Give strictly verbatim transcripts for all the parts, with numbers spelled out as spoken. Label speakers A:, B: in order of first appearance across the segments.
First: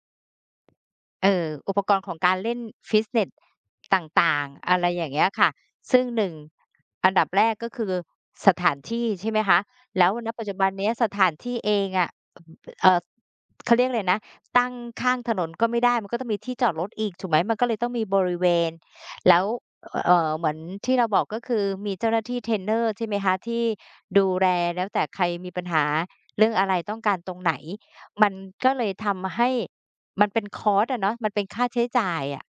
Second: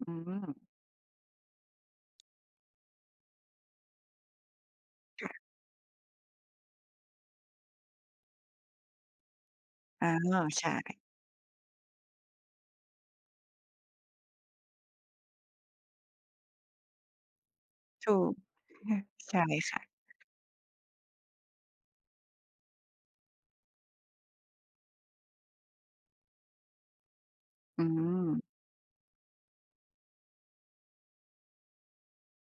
A: อืม
B: เอ่อ อุปกรณ์ของการเล่นฟิตเนส ต่าง ๆ อะไรอย่างเง
A: ค
B: ี้
A: ่
B: ย
A: ะ
B: ค่ะ ซึ่ง หนึ่ง อันดับแรกก็คือสถานที่ใช่ไหมคะ แล
A: อา
B: ้ว ณ ปัจจุ
A: ใ
B: บ
A: ช
B: ันเนี้ย
A: ่
B: สถานที่เองอะ เอ่อ เอ่อ เขาเรียกอะไรนะ ตั้งข้างถนนก็ไม่ได้มันก็ต้องมีที่จอดรถอีกถูกไหม มันก็เลยต้องมี
A: ถ
B: บ
A: ู
B: ร
A: ก
B: ิเวณ
A: ค่ะ
B: แ
A: ใ
B: ล
A: ช
B: ้
A: ่
B: ว
A: ค่ะ
B: เอ่อ เหมือนที่เราบอกก็คือมีเจ้าหน้าที่เทรนเนอร์ ใช่ไหมคะ ที่ดูแลแล้วแต่ใครมีปัญหา เรื่องอะไรต้องการตรงไหน
A: อื
B: มัน
A: ม
B: ก็เลยทำให้ มันเป็น คอสต์ อะเนาะ มันเป็นค่าใช้จ่ายอะ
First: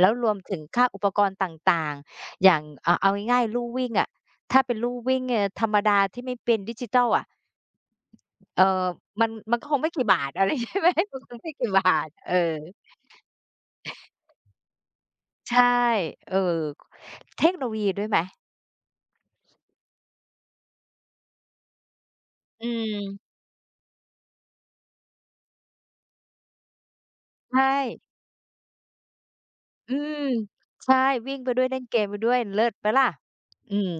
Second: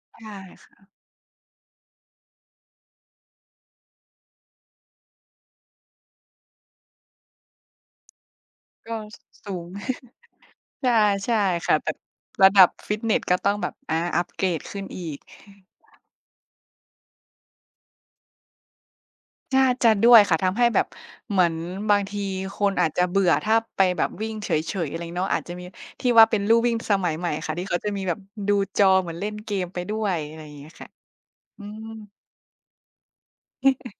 B: แล้ว
A: ใช
B: ร
A: ่
B: วมถึง
A: ค่
B: ค
A: ะ
B: ่าอุปกรณ์ต่าง ๆ อย่างอะเอาง่าย ๆ ลู่วิ่งอะ ถ้าเป็นลู่วิ่ง เอ่อ ธรรมดาที่ไม่เป็นดิจิทัลอะ เอ่อ
A: ก็
B: มัน
A: ส
B: มั
A: ู
B: นก็
A: ง
B: คงไม่กี่บาท อะไรใช่
A: ใ
B: ไ
A: ช
B: หม
A: ่
B: มัน
A: ใช
B: ค
A: ่
B: งไม่กี
A: ค
B: ่
A: ่ะ
B: บา
A: แบบ
B: ท เออ
A: ระดับฟิตเนสก็ต้องแบบ อา อัปเกรดขึ้นอีก
B: ใช่ เอ่อ เทคโนโลยีด้วยไหม?
A: น่าจะด้วยค่ะ ทำให้แบบ เหมือนบางทีค
B: อื
A: นอาจจะเบ
B: ม
A: ื่อถ้าไปแบบวิ่งเฉย ๆ อะไรงี้เนาะ อาจจะมีที่ว่าเป็นลู่วิ่งสมัยใหม่ค่
B: ใ
A: ะ
B: ช
A: ที่เขาจะมี
B: ่
A: แบบดูจอเหมือนเล่นเกมไป
B: อ
A: ด
B: ื
A: ้วย
B: ม
A: อะไรอย่างเงี้ยค
B: ใ
A: ่ะ
B: ช่ วิ่งไปด
A: อ
B: ้
A: ื
B: วยเล่น
A: ม
B: เกมไปด้วย เลิศเปล่าล่ะ อืม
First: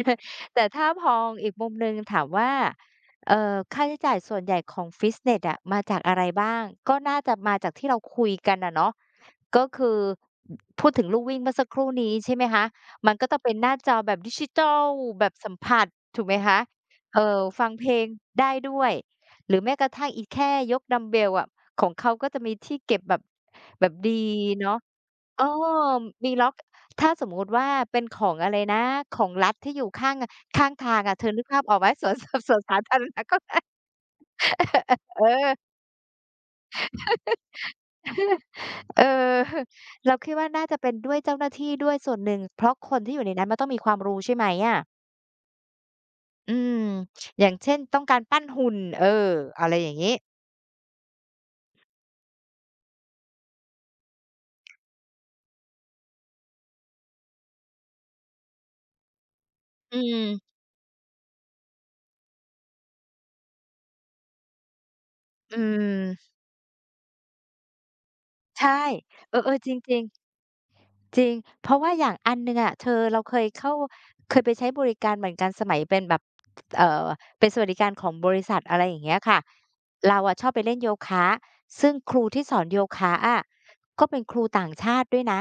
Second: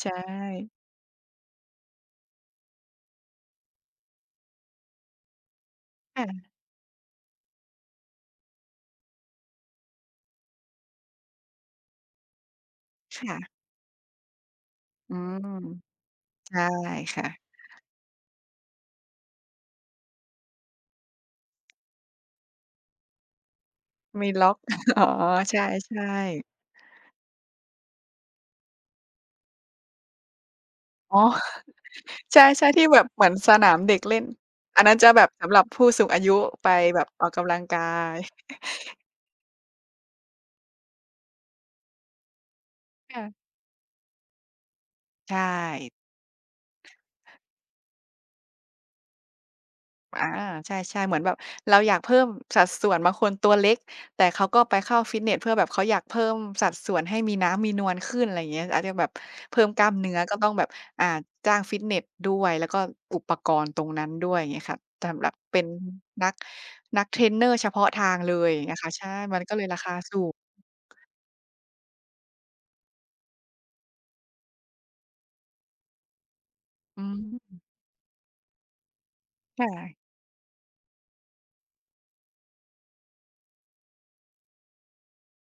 A: ใช
B: แต่
A: ่
B: ถ้าพออีกมุมหนึ่งถามว่า เอ่อ ค่าใช้จ่ายส่วนใหญ่ของฟิตเนสอะ มาจากอะ
A: ค
B: ไ
A: ่
B: รบ้
A: ะ
B: าง ก็น่าจะมาจากที่เราคุยกันอะเนาะ ก็คือ พูดถึงลู่วิ่งเมื่อสักครู่นี้ ใช่ไหมคะ มัน
A: ค
B: ก็จะ
A: ่
B: ต้องเ
A: ะ
B: ป็นหน้าจอแบบดิจิทัล
A: อื
B: แบบ
A: ม
B: สัมผัส ถูกไหมค
A: ใช
B: ะ
A: ่ค
B: เอ่
A: ่ะ
B: อ ฟังเพลงได้ด้วย หรือแม้กระทั่งอีแค่ยกดัมบ์เบลอะ ของเขาก็จะมีที่เก็บแบบ แบบดี
A: มีล็อก
B: เนาะ
A: อ๋อ
B: เออ
A: ใช่
B: มี
A: ๆ
B: ล็อก ถ้าสมมุติว่าเป็นของอะไรนะ ของรัฐที่อยู่ข้าง ข้างทางอ
A: อ
B: ะ
A: ๋อ
B: เธอนึกภาพออกไหม? สวนส
A: ใช
B: า สวน
A: ่
B: ส
A: ๆ
B: า
A: ที่
B: ธ
A: แบ
B: าร
A: บ
B: ณ
A: เห
B: ะ
A: มือนสนามเด็กเล่น อันนั้นจะ
B: เ
A: แ
B: อ
A: บบส
B: อ
A: ำหรับผู้สูงอายุไปแบบออกกำลังกาย
B: เออ เราคิดว่าน่าจะเป็นด้วยเจ้าหน้าที่ด้วยส่วนหนึ่ง เพราะคนที่
A: ค
B: อย
A: ่
B: ู่
A: ะ
B: ในนั้นมันต้องมีความรู้ ใช่ไหมอะ?
A: ใช่
B: อืม อย่างเช่น ต้องการปั้นหุ่น เออ อะไรอย่างงี้
A: อา ใช่ ๆ เหมือนแบบเราอยากเพิ่มสัดส่วนบางคนตัวเล็ก แต่เขาก็ไปเข้าฟิตเนสเพื่อแบบเขาอยากเพิ่มสัดส่วนให้มีน้ำมีนวลขึ้น ไรเงี้ย อาจจะแบบเพิ่มกล้าม
B: อื
A: เนื้อก็
B: ม
A: ต้องแบบ อ่า จ้างฟิตเนสด้วย แล้วก็อุปกรณ์ตรงนั้นด้วย เงี้ยค่ะ สำหรับ
B: อ
A: เป
B: ื
A: ็น
B: ม
A: นัก นักเทรนเนอร์เฉพาะทางเลย
B: ใช
A: เง
B: ่
A: ี้ยค่ะ ใช่
B: เอ
A: มั
B: อ
A: นก็เล
B: ๆ
A: ย
B: จ
A: ราค
B: ร
A: า
B: ิง
A: ส
B: ๆ
A: ูง
B: จริง เพราะว่าอย่างอันหนึ่งอะเธอเราเคยเข้า เคยไปใช้บริการเหมือนกันสมัยเป็นแบบ เอ่
A: อื
B: อ เป็นส
A: ม
B: วัสดิการของบริษัท อะไรอย่างเงี้ยค่ะ
A: ค่ะ
B: เราอะชอบไปเล่นโยคะ ซึ่งครูที่สอนโยคะอะ ก็เป็นครูต่างชาติด้วยนะ